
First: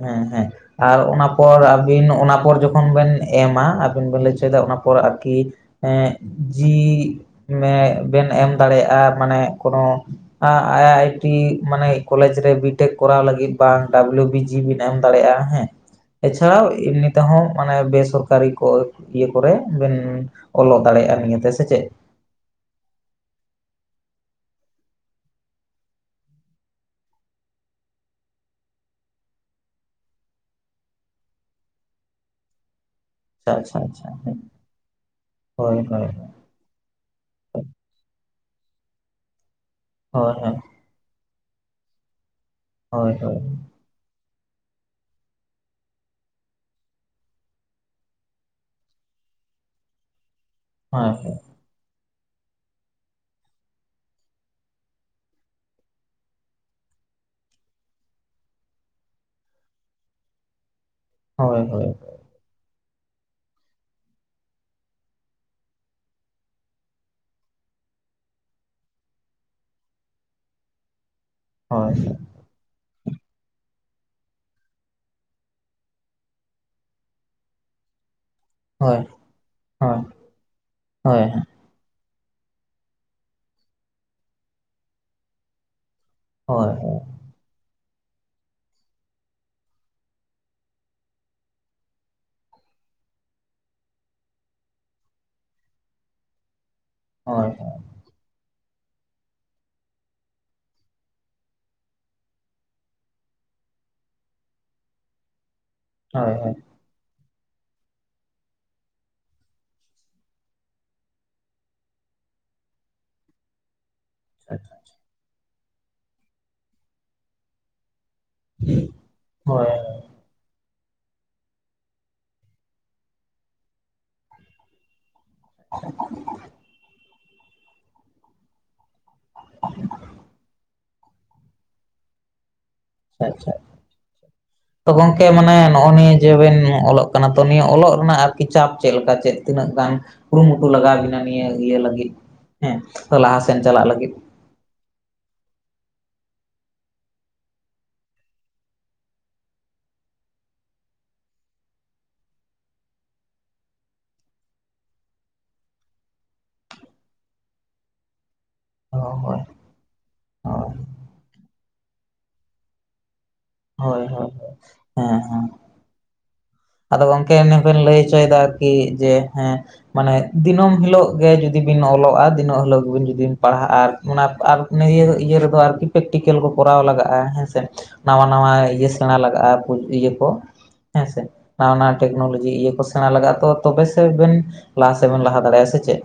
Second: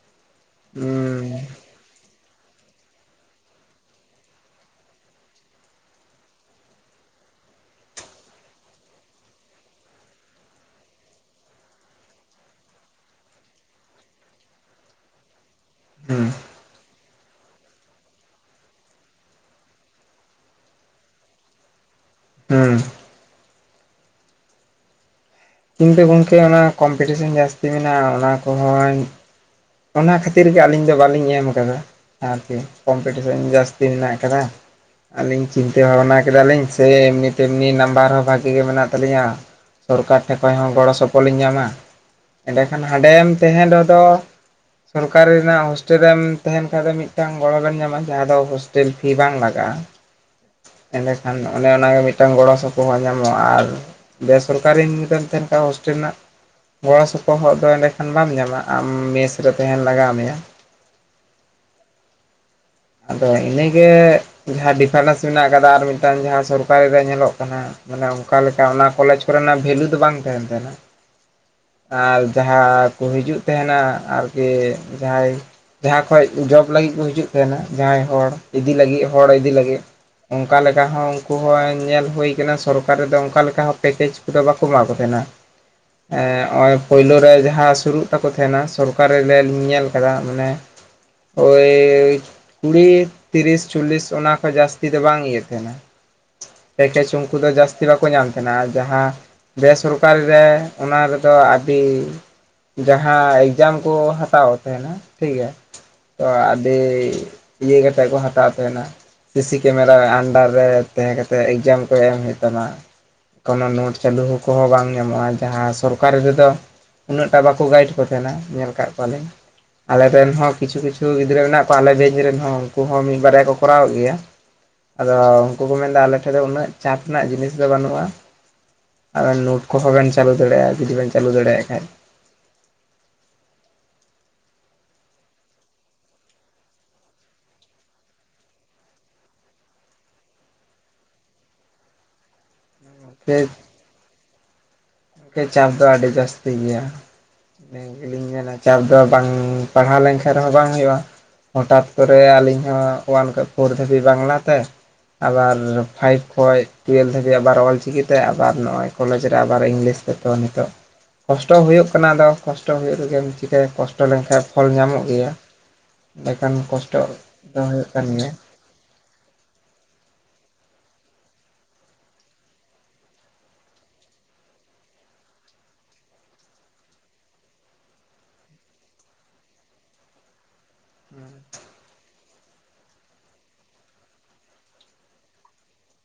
ᱦᱮᱸ ᱦᱮᱸ ᱟᱨ ᱦᱩᱸ ᱚᱱᱟ ᱯᱚᱨ ᱟᱨ ᱚᱱᱟ ᱯᱚᱨ ᱡᱚᱠᱷᱚᱱ ᱵᱮᱱ ᱮᱢᱟ, ᱟᱵᱤᱱ ᱵᱮᱱ ᱞᱟᱹᱭ ᱦᱚᱪᱚᱭᱮᱫᱟ ᱚᱱᱟ ᱯᱚᱨ ᱟᱨᱠᱤ ᱮᱸ ᱡᱤ ᱢᱮ ᱵᱮᱱ ᱮᱢ ᱫᱟᱲᱮᱭᱟᱜᱼᱟ ᱢᱟᱱᱮ ᱠᱳᱱᱳ ᱟᱭ ᱟᱭ ᱴᱤ ᱢᱟᱱᱮ ᱠᱚᱞᱮᱡᱽ ᱨᱮ ᱵᱤᱴᱮᱠ ᱠᱚᱨᱟᱣ ᱞᱟᱹᱜᱤᱫ ᱵᱟᱝ ᱰᱟᱵᱞᱩ ᱵᱤᱪ ᱡᱤᱣᱤ ᱵᱤᱱ ᱮᱢ ᱫᱟᱲᱮᱭᱟᱜᱼᱟ ᱦᱮᱸ, ᱦᱩᱸ ᱮᱪᱷᱟᱣ ᱮᱢᱱᱤ ᱛᱮᱸᱦᱚ ᱢᱟᱱᱮ ᱵᱮᱥᱚᱨᱠᱟᱨᱤ ᱠᱚ ᱤᱭᱟᱹ ᱠᱚᱨᱮ ᱵᱮᱱ ᱚᱞᱚᱜ ᱫᱟᱲᱮᱭᱟᱜᱼᱟ ᱱᱤᱭᱟ. ᱛᱮ ᱥᱮ ᱪᱮᱫ? ᱦᱩᱸ ᱤᱧ ᱫᱚ ᱜᱚᱢᱠᱮ ᱚᱱᱟ ᱠᱚᱢᱯᱤᱴᱤᱥᱮᱱ ᱡᱟᱹᱥᱛᱤ ᱢᱮᱱᱟᱜᱼᱟ ᱚᱱᱟ ᱠᱚᱸᱦᱚᱧ ᱚᱱᱟ ᱠᱷᱟᱹᱛᱤᱨ ᱜᱮ ᱟᱹᱞᱤᱧ ᱫᱚ ᱵᱟᱹᱞᱤᱧ ᱮᱢ ᱟᱠᱟᱫᱟ ᱟᱨᱠᱤ᱾ ᱠᱚᱢᱯᱤᱴᱤᱥᱮᱱ ᱟᱪᱪᱷᱟ ᱡᱟᱹᱥᱛᱤ ᱟᱪᱪᱷᱟ ᱢᱮᱱᱟᱜ ᱟᱠᱟᱫᱟ, ᱟᱹᱞᱤᱧ ᱦᱳᱭ ᱪᱤᱱᱛᱟᱹ ᱦᱳᱭ ᱵᱷᱟᱵᱱᱟ ᱠᱮᱫᱟᱞᱤᱧ᱾ ᱥᱮ ᱮᱢᱱᱤ ᱛᱮᱢᱱᱤ ᱱᱟᱢᱵᱟᱨ ᱦᱚᱸ ᱵᱷᱟᱜᱤ ᱜᱮ ᱢᱮᱱᱟᱜ ᱛᱟᱞᱤᱧᱟ, ᱥᱚᱨᱠᱟᱨ ᱦᱳᱭ ᱴᱷᱮᱡ ᱠᱷᱚᱡ ᱦᱚᱸ ᱜᱚᱲᱚ ᱥᱚᱯ ᱠᱚᱞ ᱤᱧ ᱧᱟᱢᱟ, ᱮᱸᱰᱮᱠᱷᱟᱱ ᱦᱳᱭ ᱦᱟᱸᱰᱮᱢ ᱦᱳᱭ ᱛᱮᱸᱦᱮᱱ ᱨᱮᱫᱚ ᱥᱚᱨᱠᱟᱨᱤ ᱨᱮᱱᱟᱜ ᱦᱳᱥᱴᱮᱞ ᱨᱮᱢ ᱛᱟᱸᱦᱮᱱ ᱠᱷᱟ ᱫᱚ ᱢᱤᱫᱴᱟᱝ ᱜᱚᱲᱚ ᱵᱮᱱ ᱧᱟᱢᱟ, ᱡᱟᱸᱦᱟ ᱫᱚ ᱦᱳᱥᱴᱮᱞ ᱯᱷᱤ ᱵᱟᱝ ᱞᱟᱜᱟᱜᱼᱟ᱾ [unintelligible] ᱮᱰᱮ ᱦᱳᱭ ᱠᱷᱟᱱ ᱫᱚ ᱚᱱᱮ ᱚᱱᱠᱟᱜᱮ ᱢᱤᱫᱴᱟᱝ ᱜᱚᱲᱚ ᱥᱚᱯᱚᱦᱚᱫ ᱧᱟᱢᱚᱜᱼᱟ, ᱟᱨ ᱵᱮᱥᱚᱨᱠᱟᱨᱤᱢ ᱡᱚᱫᱤᱢ ᱛᱟᱦᱮᱱ ᱠᱷᱟᱱ ᱦᱳᱥᱴᱮᱞ ᱨᱮᱱᱟᱜ ᱜᱚᱲᱚ ᱥᱚᱯᱚᱦᱚᱫ ᱫᱚ ᱮᱸᱰᱮᱠᱷᱟᱱ ᱵᱟᱢ ᱧᱟᱢᱟ, ᱟᱢ ᱢᱮᱥ ᱨᱮ ᱛᱟᱦᱮᱱ ᱞᱟᱜᱟᱣ ᱢᱮᱭᱟ᱾ ᱦᱳᱭ ᱦᱳᱭ ᱦᱳᱭ᱾ ᱟᱫᱚ ᱤᱱᱟᱹᱜᱮ ᱡᱟᱸᱦᱟ ᱰᱤᱯᱷᱟᱨᱮᱱᱥ ᱢᱮᱱᱟᱜ ᱟᱠᱟᱫᱟ ᱟᱨ ᱢᱤᱫᱴᱟᱝ ᱡᱟᱸᱦᱟ ᱥᱚᱨᱠᱟᱨᱤ ᱨᱮ ᱧᱮᱞᱚᱜ ᱠᱟᱱᱟ ᱢᱟᱱᱮ ᱚᱱᱠᱟ ᱞᱮᱠᱟ ᱚᱱᱟ ᱠᱚᱞᱮᱡᱽ ᱠᱚᱨᱮᱱᱟᱜ ᱵᱷᱮᱞᱩ ᱫᱚ ᱵᱟᱝ ᱛᱟᱦᱮᱱ ᱛᱟᱦᱮᱱᱟ᱾ [unintelligible] ᱟᱨ ᱡᱟᱸᱦᱟ ᱠᱚ ᱦᱤᱡᱩᱜ ᱛᱟᱦᱮᱱᱟ, ᱟᱨ ᱡᱮ ᱡᱟᱦᱟᱸᱭ ᱡᱟᱦᱟᱸ ᱠᱷᱚᱡ ᱡᱚᱵ ᱞᱟᱹᱜᱤᱫ ᱠᱚ ᱦᱤᱡᱩᱜ ᱛᱟᱦᱮᱱᱟ ᱡᱟᱦᱟᱸᱭ ᱦᱚᱲ ᱤᱫᱤ ᱦᱳᱭ ᱦᱳᱭ ᱞᱟᱹᱜᱤᱫ ᱦᱚᱲ ᱤᱫᱤ ᱞᱟᱹᱜᱤᱫ, ᱦᱳᱭ ᱚᱱᱠᱟ ᱞᱮᱠᱟ ᱦᱚᱸ ᱦᱳᱭ ᱩᱱᱠᱩ ᱦᱚᱸ ᱧᱮᱞ ᱦᱩᱭ ᱠᱟᱱᱟ ᱥᱚᱨᱠᱟᱨ ᱨᱮᱫᱚ ᱚᱱᱠᱟ ᱞᱮᱠᱟ ᱯᱮᱠᱮᱡ ᱠᱚᱫᱚ ᱵᱟᱠᱚ ᱮᱢᱟ ᱠᱚ ᱛᱟᱦᱮᱱᱟ, ᱮᱸ ᱦᱳᱭ ᱚᱭ ᱯᱳᱭᱞᱳ ᱨᱮ ᱡᱟᱦᱟᱸ ᱥᱩᱨᱩᱜ ᱛᱟᱠᱚ ᱛᱟᱦᱮᱱᱟ ᱥᱚᱨᱠᱟᱨᱮ ᱞᱮ ᱧᱮᱞ ᱟᱠᱟᱫᱟ ᱢᱟᱱᱮ ᱳᱭᱻ ᱠᱩᱲᱤ, ᱛᱤᱨᱤᱥ, ᱪᱚᱞᱞᱤᱥ ᱚᱱᱟ ᱠᱚ ᱡᱟᱹᱥᱛᱤ ᱫᱚ ᱵᱟᱝ ᱤᱭᱤᱭᱟᱹ ᱛᱟᱦᱮᱱᱟ᱾ ᱯᱮᱠᱮᱡᱽ ᱩᱱᱠᱩ ᱦᱳᱭ ᱫᱚ ᱡᱟᱹᱥᱛᱤ ᱵᱟᱠᱚ ᱧᱟᱢ ᱛᱟᱦᱮᱱᱟ, ᱟᱨ ᱡᱟᱸᱦᱟ ᱵᱮᱥᱚᱨᱠᱟᱨᱤ ᱨᱮ ᱚᱱᱟ ᱨᱮᱫᱚ ᱟᱹᱰᱤ ᱡᱟᱦᱟᱸ ᱮᱠᱡᱟᱢ ᱠᱚ ᱦᱟᱛᱟᱣ ᱛᱟᱦᱮᱱᱟ ᱴᱷᱤᱠ ᱜᱮᱭᱟ, ᱛᱚ ᱦᱳᱭ ᱦᱳᱭ ᱟᱹᱰᱤ ᱤᱭᱟᱹ ᱠᱟᱛᱮ ᱠᱚ ᱦᱟᱛᱟᱣ ᱛᱟᱦᱮᱱᱟ᱾ ᱥᱤᱥᱤ ᱠᱮᱢᱮᱨᱟ ᱟᱱᱰᱟᱨ ᱨᱮ ᱛᱟᱸᱦᱮ ᱠᱟᱛᱮᱫ ᱮᱠᱡᱟᱢ ᱠᱚ ᱮᱢ ᱦᱩᱭᱩᱜ ᱛᱟᱢᱟ, ᱚᱚᱱᱚ ᱱᱳᱴ ᱪᱟᱹᱞᱩ ᱠᱚᱦᱚᱸ ᱟᱪᱪᱷᱟ ᱵᱟᱝ ᱧᱟᱢᱚᱜᱼᱟ ᱡᱟᱦᱟᱸ ᱥᱚᱨᱠᱟᱨᱤ ᱨᱮᱫᱚ ᱩᱱᱟᱹᱜ ᱴᱟ ᱵᱟᱠᱚ ᱜᱟᱭᱤᱰ ᱠᱚ ᱛᱟᱦᱮᱱᱟ। ᱧᱮᱞ ᱠᱟᱜ ᱠᱚᱣᱟᱞᱤᱧ᱾ ᱦᱳᱭ ᱟᱞᱮ ᱟᱪᱪᱷᱟ ᱨᱮᱱ ᱦᱚᱸ ᱠᱤᱪᱷᱩ ᱠᱤᱪᱷᱩ ᱜᱤᱫᱽᱨᱟᱹ ᱢᱮᱱᱟᱜ ᱠᱚᱣᱟ ᱟᱞᱮ ᱵᱮᱪ ᱨᱮᱱ ᱦᱚᱸ ᱩᱱᱠᱩ ᱦᱚᱸ ᱢᱤᱫ ᱵᱟᱨᱭᱟ ᱠᱚ ᱠᱚᱨᱟᱣ ᱮᱫ ᱜᱮᱭᱟ᱾ [inaudible] ᱟᱫᱚ ᱩᱱᱠᱩ ᱠᱚ ᱢᱮᱱᱫᱟ ᱟᱞᱮ ᱴᱷᱮᱡ ᱫᱚ ᱩᱱᱟᱹᱜ ᱪᱟᱯ ᱨᱮᱱᱟᱜ ᱡᱤᱱᱤᱥ ᱫᱚ ᱵᱟᱹᱱᱩᱜᱼᱟ, ᱟᱵᱮᱱ ᱱᱳᱴ ᱠᱚᱦᱚᱸ ᱵᱮᱱ ᱪᱟᱹᱞᱩ ᱫᱟᱲᱮᱭᱟᱜᱼᱟ ᱡᱩᱫᱤ ᱵᱮᱱ ᱪᱟᱹᱞᱩ ᱫᱟᱲᱮᱭᱟᱜ ᱠᱷᱟᱡ। ᱟᱪᱪᱷᱟ। ᱛᱚ ᱜᱚᱝᱠᱮ ᱢᱟᱱᱮ ᱱᱚᱜᱼᱚ ᱱᱤᱭᱟᱹ ᱡᱮ ᱵᱮᱱ ᱚᱞᱚᱜ ᱠᱟᱱᱟ ᱛᱚ ᱱᱤᱭᱟᱹ ᱚᱞᱚᱜ ᱨᱮᱱᱟᱜ ᱟᱨᱠᱤ ᱪᱟᱯ ᱪᱮᱫ ᱞᱮᱠᱟ ᱪᱮᱫ ᱛᱤᱱᱟᱹᱜ ᱜᱟᱱ? ᱠᱩᱨᱩᱢᱩᱴᱩ ᱞᱟᱜᱟᱣ ᱵᱤᱱᱟ ᱱᱤᱭᱟᱹ ᱤᱭᱟᱹ ᱞᱟᱹᱜᱤᱫ ᱦᱮᱸ, ᱛᱚ ᱞᱟᱦᱟ ᱥᱮᱱ ᱪᱟᱞᱟᱜ ᱞᱟᱹᱜᱤᱫ᱾ ᱠᱮ ᱪᱟᱯ ᱫᱚ ᱟᱹᱰᱤ ᱡᱟᱹᱥᱛᱤ ᱜᱮᱭᱟ। ᱟᱞᱤᱧ ᱜᱮᱞᱤᱧ ᱢᱮᱱᱟ ᱪᱟᱯ ᱫᱚ ᱵᱟᱝ ᱯᱟᱲᱦᱟᱣ ᱞᱮᱱᱠᱷᱟᱡ ᱨᱮᱦᱚᱸ ᱵᱟᱝ ᱦᱩᱭᱩᱜᱼᱟ। ᱦᱚᱴᱟᱛ ᱠᱚᱨᱮ ᱟᱹᱞᱤᱧ ᱦᱚᱸ ᱚᱣᱟᱱ ᱠᱷᱚᱡ ᱯᱷᱳᱨ ᱫᱷᱟᱹᱵᱤᱡ ᱵᱟᱝᱞᱟᱛᱮ ᱟᱵᱟᱨ ᱯᱷᱟᱭᱤᱵ ᱠᱷᱚᱡ ᱴᱩᱭᱮᱞᱵ ᱫᱷᱟᱹᱵᱤᱡ ᱚᱞ ᱪᱤᱠᱤᱛᱮ ᱟᱵᱟᱨ ᱱᱚᱜ-ᱚᱭ ᱦᱳᱭ ᱠᱚᱞᱮᱡᱽ ᱨᱮ ᱦᱳᱭ ᱟᱵᱟᱨ ᱤᱝᱞᱤᱥ ᱛᱮ ᱛᱚ ᱱᱤᱛᱚᱜ ᱦᱳᱭ ᱠᱚᱥᱴᱚ ᱦᱩᱭᱩᱜ ᱠᱟᱱᱟ ᱟᱫᱚ ᱠᱚᱥᱴᱚ ᱦᱩᱭᱩᱜ ᱨᱮᱜᱮᱢ ᱪᱤᱠᱟᱭᱟ, ᱦᱳᱭ ᱠᱚᱥᱴᱚ ᱦᱳᱭ ᱞᱮᱱᱠᱟᱱ ᱯᱷᱚᱞ ᱧᱟᱢᱚᱜ ᱦᱮᱸ ᱜᱮᱭᱟ। ᱦᱮᱸ ᱮᱸᱰᱮᱠᱷᱟᱱ ᱠᱚᱥᱴᱚᱜ ᱫᱚ ᱦᱩᱭᱩᱜ ᱠᱟᱱ ᱜᱮᱭᱟ। ᱠᱤ ᱡᱮ ᱦᱮᱸ ᱢᱟᱱᱮ ᱫᱤᱱᱟᱹᱢ ᱦᱤᱞᱳᱜ ᱜᱮ ᱡᱩᱫᱤ ᱵᱤᱱ ᱚᱞᱚᱜᱼᱟ, ᱫᱤᱱᱟᱹᱢ ᱦᱤᱞᱳᱜ ᱵᱤᱱ ᱡᱩᱫᱤ ᱵᱤᱱ ᱯᱟᱲᱦᱟᱜᱼᱟ ᱟᱨ ᱚᱱᱟ ᱟᱨ ᱱᱤᱭᱟᱹ ᱤᱭᱟᱹ ᱨᱮᱫᱚ ᱟᱨᱠᱤ ᱯᱮᱠᱴᱤᱠᱮᱞ ᱠᱚ ᱠᱚᱨᱟᱣ ᱞᱟᱜᱟᱜᱼᱟ ᱦᱮᱸᱥᱮ ᱱᱟᱣᱟ ᱱᱟᱣᱟ ᱤᱭᱟᱹ ᱥᱮᱬᱟ ᱞᱟᱜᱟᱜᱼᱟ ᱯᱩ ᱤᱭᱟᱹ ᱠᱚ, ᱦᱮᱸᱥᱮ᱾ ᱱᱟᱣᱟ ᱱᱟᱣᱟ ᱴᱮᱠᱱᱳᱞᱚᱡᱤ ᱤᱭᱟᱹ ᱠᱚ ᱥᱮᱬᱟ ᱞᱟᱜᱟᱜᱼᱟ ᱛᱚ, ᱛᱚᱵᱮ ᱥᱮ ᱵᱮᱱ ᱞᱟᱦᱟ ᱥᱮᱫ ᱵᱮᱱ ᱞᱟᱦᱟ ᱫᱟᱲᱮᱭᱟᱜᱼᱟ ᱥᱮ ᱪᱮᱫ᱾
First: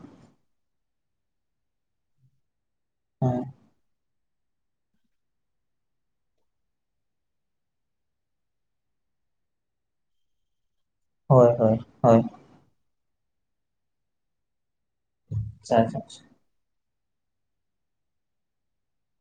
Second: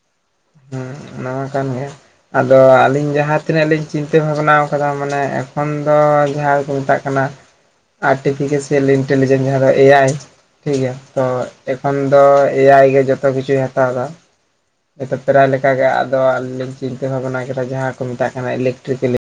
ᱦᱩᱸ ᱚᱱᱟ ᱢᱟ ᱠᱟᱱ ᱜᱮᱭᱟ, ᱟᱫᱚ ᱟᱹᱞᱤᱧ ᱡᱟᱦᱟᱸ ᱦᱮᱸ ᱛᱤᱱᱟᱹᱜ ᱞᱤᱧ ᱪᱤᱱ ᱛᱟᱹ ᱵᱷᱟᱵᱽᱱᱟᱣ ᱠᱟᱫᱟ ᱢᱟᱱᱮ ᱮᱠᱷᱚᱱ ᱫᱚ ᱡᱟᱦᱟᱸ ᱫᱚᱠᱚ ᱢᱮᱛᱟᱜ ᱠᱟᱱᱟ ᱟᱨᱴᱤᱯᱷᱤᱠᱮᱥᱮᱞ ᱤᱱᱴᱮᱞᱤᱡᱮᱱᱥ ᱡᱟᱦᱟᱸ ᱫᱚ ᱮ ᱟᱭ, ᱴᱷᱤᱠ ᱜᱮᱭᱟ, ᱛᱚ ᱦᱳᱭ ᱦᱳᱭ ᱮᱠᱷᱚᱱ ᱦᱳᱭ ᱫᱚ ᱮ ᱟᱭ ᱜᱮ ᱡᱚᱛᱚ ᱠᱤᱪᱷᱩᱭ ᱦᱟᱛᱟᱣ ᱮᱫᱟ। ᱦᱮᱸᱛᱚ ᱯᱨᱟᱭ ᱞᱮᱠᱟ ᱟᱪᱪᱷᱟ ᱜᱮ ᱟᱪᱪᱷᱟ ᱟᱫᱚ ᱟᱞᱤᱧ ᱞᱤᱧ ᱪᱤᱱᱛᱟᱹ ᱵᱷᱟᱵᱱᱟ ᱠᱮᱫᱟ ᱡᱟᱦᱟᱸ ᱠᱚ ᱢᱮᱛᱟᱜ ᱠᱟᱱᱟ ᱤᱞᱮᱠᱴᱨᱤᱠᱮᱞ